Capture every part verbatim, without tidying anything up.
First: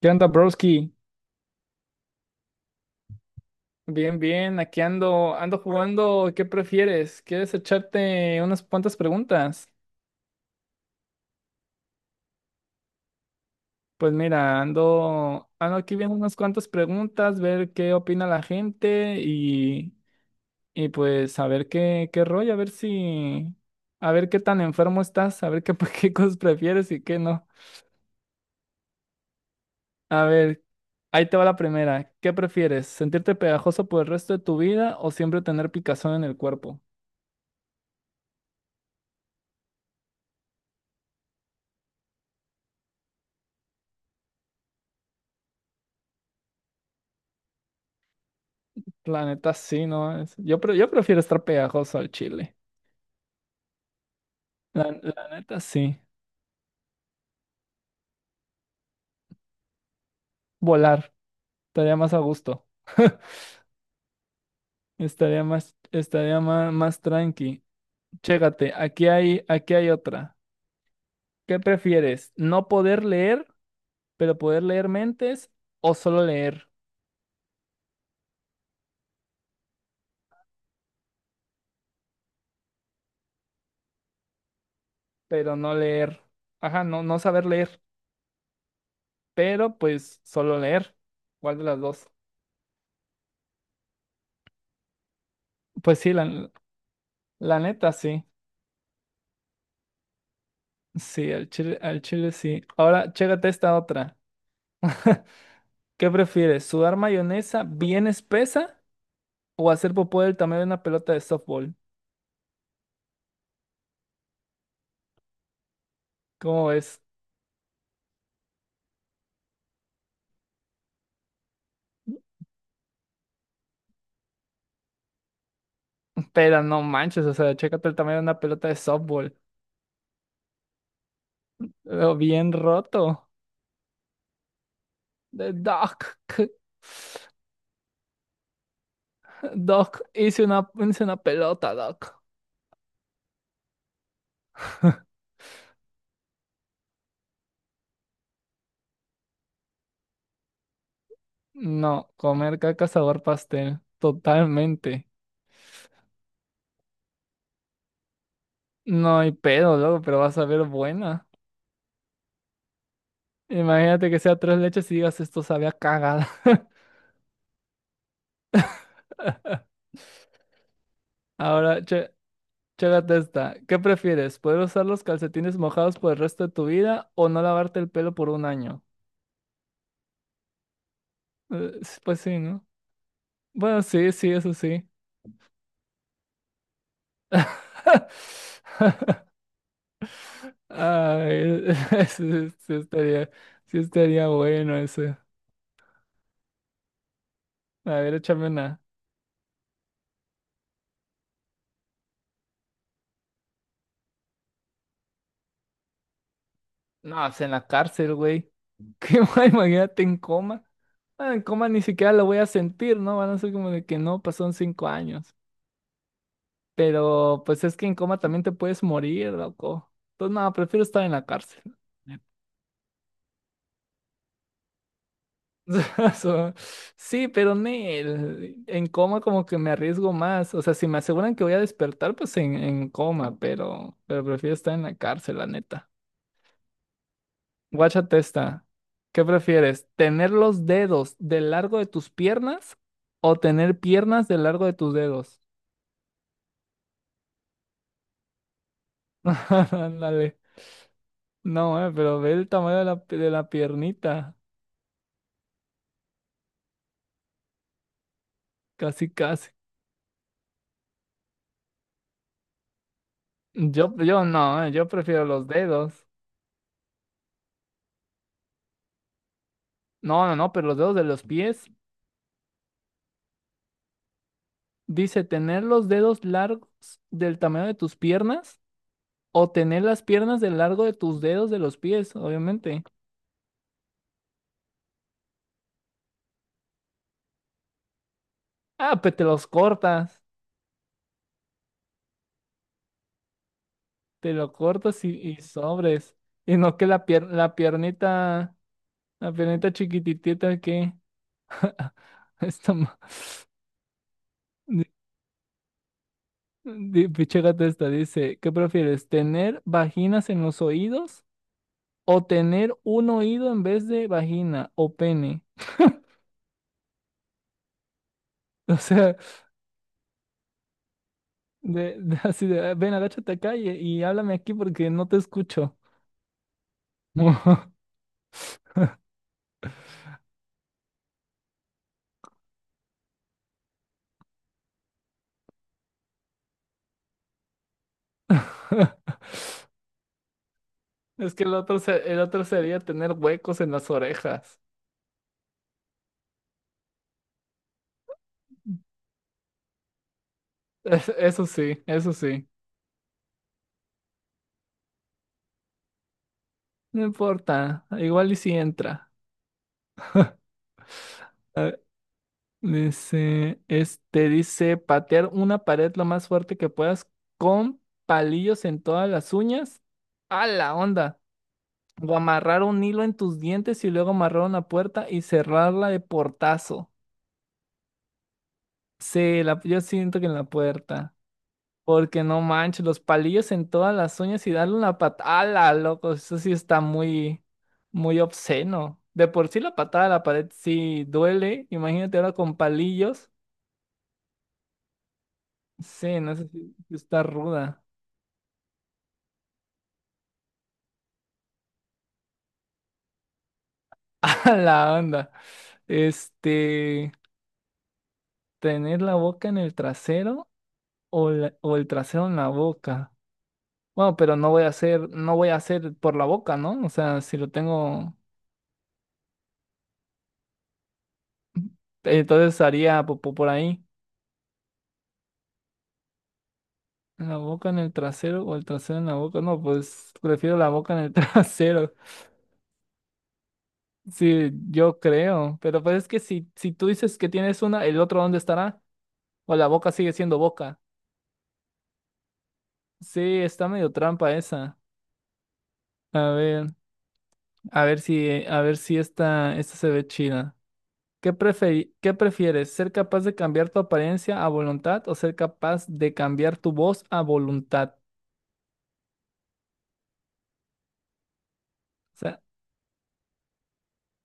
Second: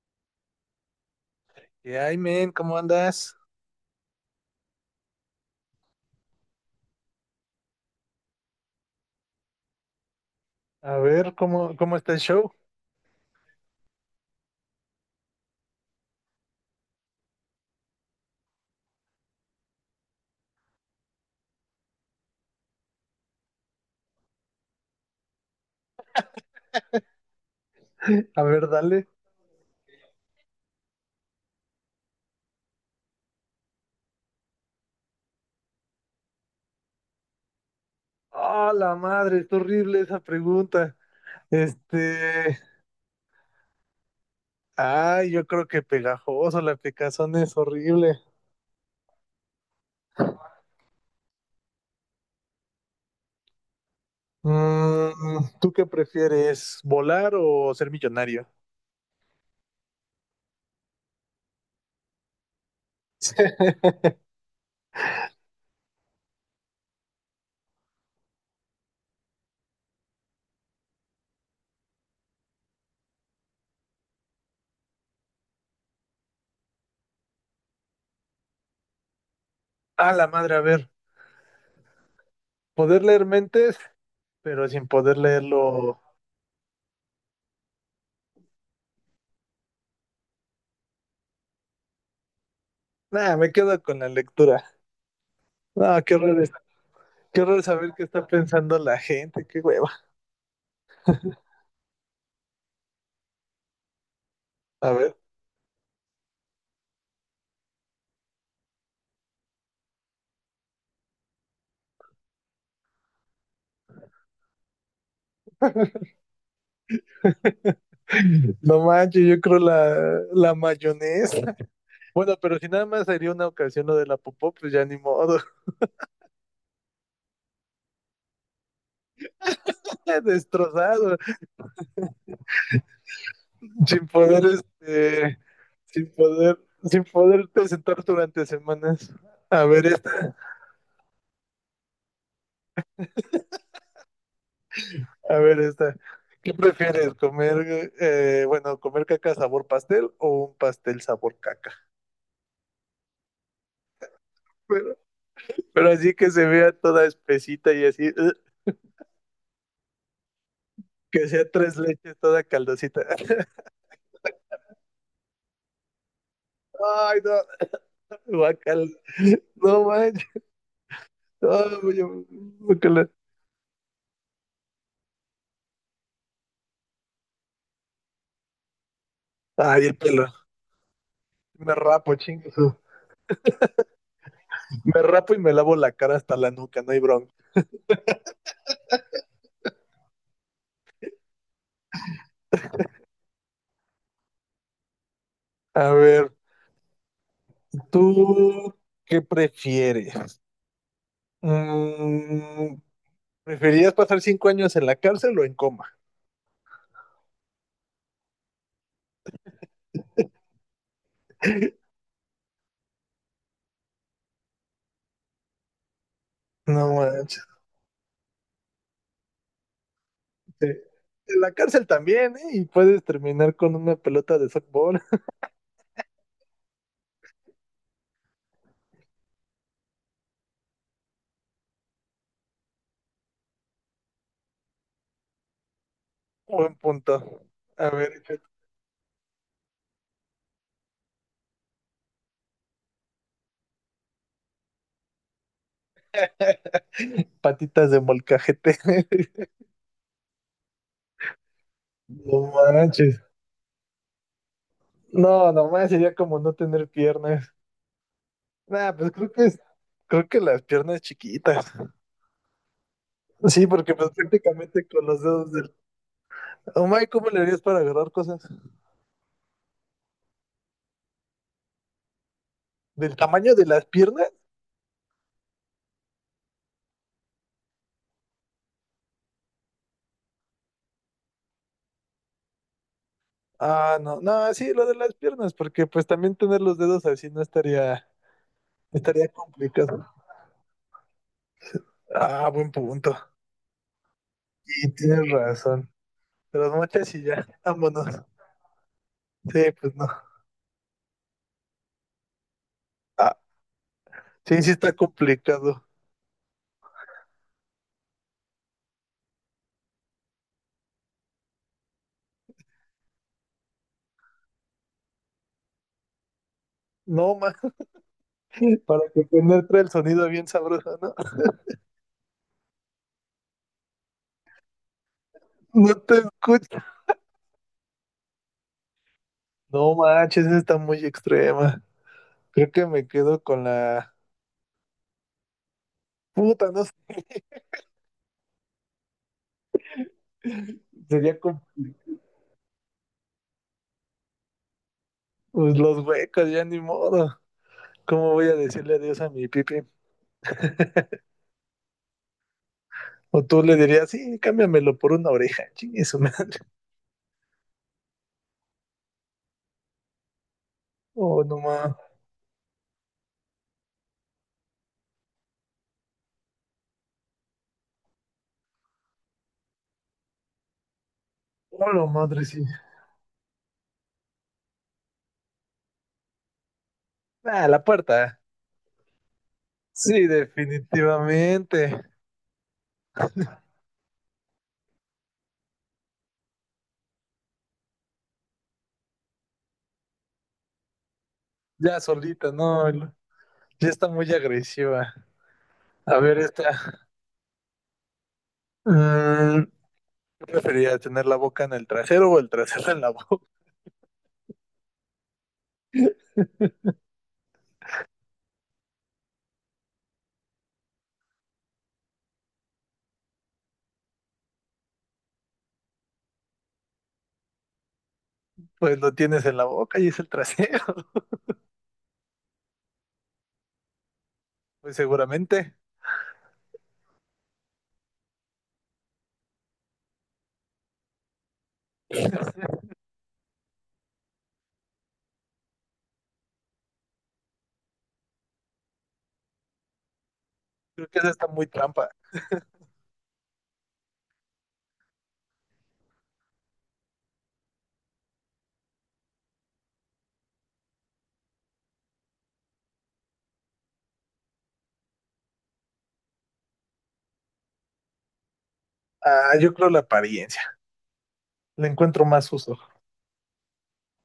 ¿Qué onda, broski? Y ay, men, ¿cómo andas? Bien, bien, aquí ando, ando jugando. ¿Qué prefieres? ¿Quieres echarte unas cuantas preguntas? A ver, ¿cómo, cómo está el show? Pues mira, ando, ando aquí viendo unas cuantas preguntas, ver qué opina la gente y, y pues a ver qué, qué rollo, a ver si, a ver qué tan enfermo estás, a ver qué, qué cosas prefieres y qué no. A ver, dale. A ver, ahí te va la primera. ¿Qué prefieres? ¿Sentirte pegajoso por el resto de tu vida o siempre tener picazón en el cuerpo? ¡Ah, la madre! Está horrible esa pregunta. Este. Ay, yo creo que pegajoso, la picazón es horrible. La neta sí, ¿no? Es- Yo, pre- yo prefiero estar pegajoso al chile. La, la Mm, neta ¿tú qué sí. prefieres, volar o ser millonario? Volar. Estaría más a gusto. Estaría más, estaría más, más tranqui. Chécate, aquí hay, aquí hay otra. ¿Qué prefieres? ¿No poder leer, pero poder leer mentes? ¿O solo leer, ¡Ah, la madre! A ver, poder leer mentes, pero sin poder pero no leerlo. leer? Ajá, no, no saber leer, pero pues solo leer. ¿Cuál de las dos? Nah, me quedo con la lectura. Pues No, sí, qué horror, la, es- qué la horror saber neta qué sí. está pensando la gente, qué hueva. Sí, al chile, al chile sí. Ahora, chécate esta otra. A ver. ¿Qué prefieres? ¿Sudar mayonesa bien espesa o hacer popó del tamaño de una pelota de softball? ¿Cómo es? No manches, yo creo la, la mayonesa. Bueno, pero si nada más sería una ocasión lo de la popó, pues ya ni modo. Pero no manches, o sea, chécate el tamaño de una pelota de softball. Destrozado, Pero bien roto. sin poder, este, De sin Doc. c- poder, sin poderte sentar durante semanas. A ver Doc, esta, hice una, hice una pelota, Doc. a ver esta. ¿Qué prefieres, comer, eh, bueno, comer caca sabor pastel o un pastel sabor caca? No, comer caca sabor pastel. Pero, Totalmente. pero así que se vea toda espesita y así, ugh, No hay pedo, loco, pero vas a ver buena. que sea tres leches toda caldosita. Imagínate que sea tres leches y digas esto sabía cagada. Ay, no, guacal, no manches. Ah, Ahora, güey, che, yo- guácala. Chécate esta. ¿Qué prefieres? ¿Poder usar los calcetines mojados por el resto de tu vida o no lavarte el pelo por un año? Ay, el pelo. Eh, Me s- rapo, Pues sí, chingue ¿no? su- Bueno, sí, sí, eso sí. Me rapo y me lavo la cara hasta la nuca, no hay bronca. Ay, sí, sí estaría, sí estaría bueno ese. A ver, A ver, échame ¿tú una. qué prefieres? Mm, ¿preferirías pasar cinco años en la cárcel o en coma? No, pues en la cárcel, güey. ¿Qué más? Imagínate en coma. Ah, en coma ni siquiera lo voy a sentir, ¿no? Van a ser como de que no, pasaron cinco años. No Pero manches. pues es que en coma también te puedes morir, loco. Entonces, no, Sí. prefiero estar en la En la cárcel. cárcel también, ¿eh? Y puedes terminar con una pelota de softball. So, Sí, pero nel, en coma como que me arriesgo más. O sea, si me aseguran que voy a despertar, pues en, en coma, pero, pero prefiero estar en la cárcel, la neta. Buen punto. A ver, Guáchate échate. esta. ¿Qué prefieres? ¿Tener los dedos del largo de tus piernas o tener piernas del largo de tus dedos? Patitas de molcajete. Ándale. No, eh, pero ve No el tamaño de la, manches. de la piernita. No, nomás sería como no tener piernas. Nah, Casi, pues creo que casi. es- creo que las piernas chiquitas. Sí, porque Yo, pues yo no, eh, prácticamente yo con los prefiero los dedos del... dedos. Oh my, ¿cómo le harías para agarrar cosas? No, no, no, pero los dedos de los pies. ¿Del tamaño de las piernas? Dice, tener los dedos largos del tamaño de tus piernas o tener las piernas del largo de tus dedos de los pies, obviamente. Ah, no, no, sí, lo de las piernas, porque pues también tener los dedos así no estaría, Ah, pues te estaría los complicado. cortas, Ah, buen punto. te lo Y cortas y, tienes y razón. sobres. Y Las no que la mochas y pier- ya, la vámonos. piernita, la Sí, piernita pues no. chiquititita que... está ma- Ah, sí, sí di- está complicado. di- Pinche gata esta dice, ¿qué prefieres? ¿Tener vaginas en los oídos? O tener un oído en vez de vagina o pene. No, más O para sea, que penetre el sonido bien sabroso, ¿no? de, de- así de, "Ah, ven, agáchate acá y, y háblame aquí porque no te escucho". No te escucho. No manches, esa está muy extrema. Creo que me quedo con la puta, no sé. Es Sería que el como otro, se- el otro sería tener huecos en las orejas. pues, los huecos, ya ni modo. ¿Cómo voy a decirle adiós a mi pipi? Es- eso sí, eso sí. O tú le dirías, sí, cámbiamelo por una oreja, chingue su madre. No importa, igual y si entra. Oh, no A ver, más. dice, este dice patear una pared lo más fuerte que puedas con palillos en todas las uñas. A la onda. Oh, no, O madre, amarrar sí. un hilo en tus dientes y luego amarrar una puerta y cerrarla de portazo. Ah, la puerta. Sí, la, yo siento Sí, que en la puerta. definitivamente. Porque no manches, los palillos en todas las uñas y darle una patada, loco. Eso sí está muy, muy obsceno. De por sí la patada a la pared sí duele. Ya Imagínate ahora solita, con no. el- palillos. Ya está muy agresiva. A Sí, no ver, sé esta. si si está ruda. Mm, ¿qué preferiría tener la boca en el trasero o el trasero en la boca? La onda. Este, Tener la boca en el trasero o, la- o el trasero en la boca. Bueno, pero no voy a hacer, no voy a hacer por la boca, ¿no? O sea, si lo tengo, Pues lo tienes en la boca y es el trasero, entonces haría popó por ahí. pues seguramente. ¿En la boca, en el trasero o el trasero en la boca? No, pues prefiero la boca en el trasero. Sí, yo creo. Pero pues es que si, si tú dices que tienes una, ¿el otro dónde estará? O la boca sigue siendo boca. Creo que esa está muy trampa. Sí, está medio trampa esa. A ver, a ver si, a ver si esta, esta se ve chida. ¿Qué preferi- ¿qué prefieres? ¿Ser capaz de cambiar tu apariencia a voluntad o ser capaz de cambiar tu voz a voluntad? Ah, yo creo la apariencia. Le O encuentro sea, más uso.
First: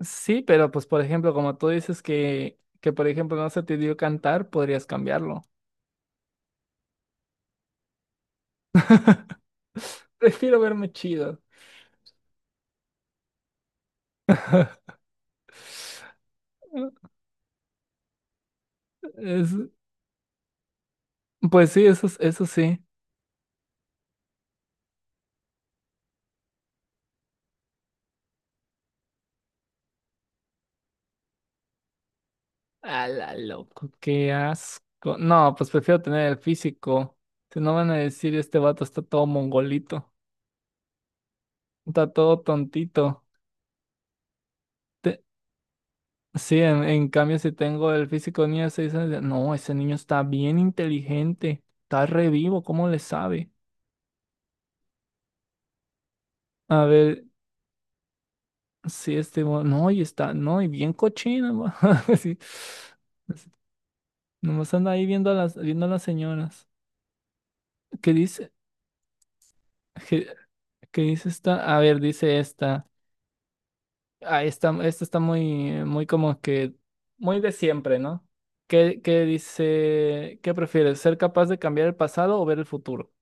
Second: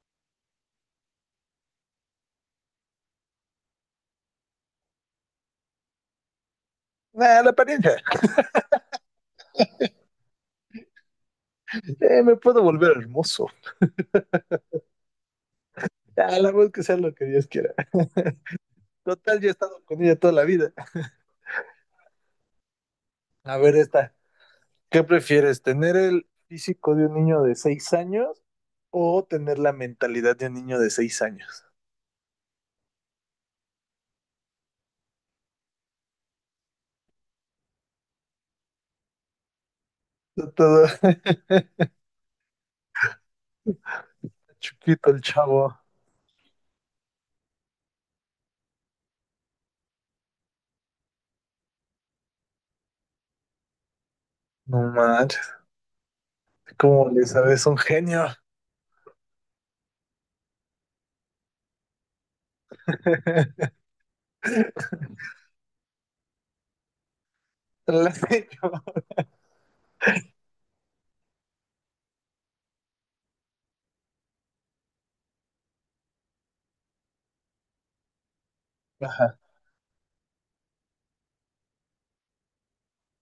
sí, pero pues por ejemplo, como tú dices que, que por ejemplo no se te dio cantar, podrías cambiarlo. Ah, la apariencia. Prefiero verme chido. Eh, me puedo volver hermoso. Ah, la voz que sea lo que Dios quiera. Total, yo he Es- estado con ella toda la vida. pues sí, eso, es- eso sí. A ver, esta. ¿Qué prefieres? ¿Tener el físico de un niño de seis años o tener la mentalidad de un niño de seis años? A la loco, qué asco. No, pues prefiero tener el físico. Si no van a decir, este vato está todo mongolito, Está todo está todo tontito. chiquito el Te- chavo. Sí, en, en cambio, si tengo el físico niño de seis años, de- no, ese niño está bien inteligente, está revivo, ¿cómo le sabe? No manches, A como ver, le sabes, un genio. sí este, mo- no, y está, no, y bien cochino, mo- sí, nomás anda ahí viendo a las, viendo a las señoras. La ¿Qué sé. dice? ¿Qué, qué dice esta? A ver, dice esta. Ah, esta, esta está muy, muy como que, muy de siempre, ¿no? ¿Qué, qué Ajá. dice? ¿Qué prefieres, ser capaz de cambiar el pasado o ver el futuro?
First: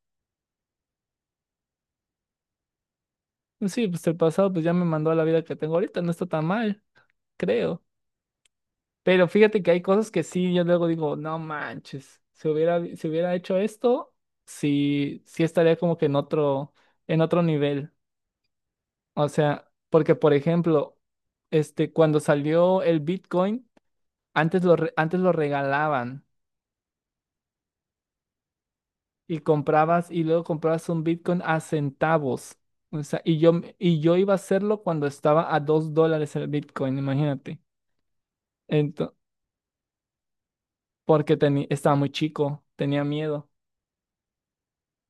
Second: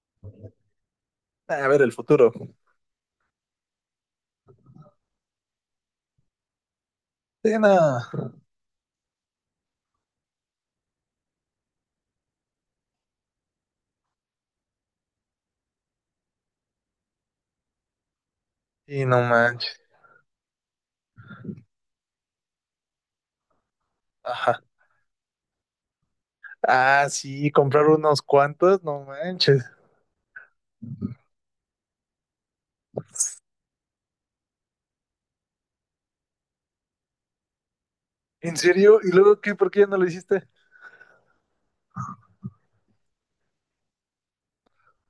A ver el futuro. Sí, pues el pasado pues ya me mandó a la vida que tengo ahorita, no está tan mal, Sí, creo. no. Pero fíjate que hay cosas que sí, yo luego digo, no manches, si hubiera, si hubiera hecho esto, sí, sí estaría como que en otro, en otro nivel. Sí, no O sea, manches. porque por ejemplo, este, cuando salió el Bitcoin, Ajá. antes lo, re- antes lo regalaban Ah, sí, comprar unos cuantos, no y manches. comprabas y luego comprabas un Bitcoin a centavos. O sea, y yo, y yo iba a hacerlo cuando estaba a dos dólares el Bitcoin, imagínate. ¿En serio? ¿Y Ento- luego qué? ¿Por qué ya no lo hiciste? Porque teni- estaba muy chico, tenía miedo,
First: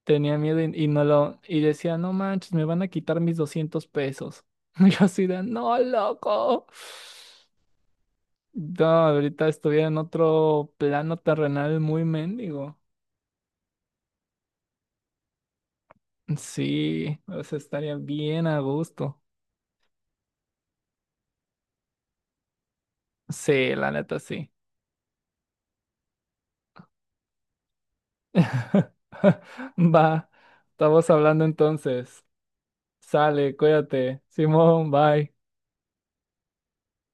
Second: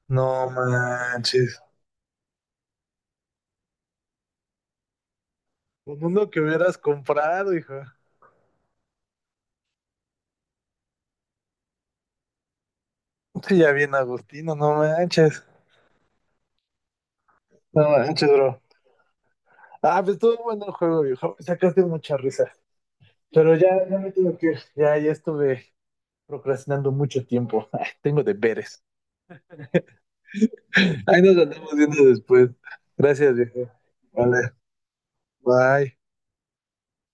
tenía No miedo y, y no lo, manches. y decía, no manches, me van a quitar mis doscientos pesos. Y yo así de, no, Con uno que loco. hubieras comprado, hijo. No, ahorita estuviera en otro plano terrenal muy mendigo. Sí, ya bien, Agustino, no manches. Sí, o sea, No estaría manches, bien bro. a gusto. Ah, pues estuvo bueno el juego, viejo. Sacaste mucha risa. Pero Sí, ya, la ya me neta, tengo que sí. ir. Ya, ya estuve procrastinando mucho tiempo. Tengo deberes. Va, estamos Ahí nos hablando andamos viendo entonces. después. Gracias, Sale, viejo. cuídate. Vale, Simón, bye. bye.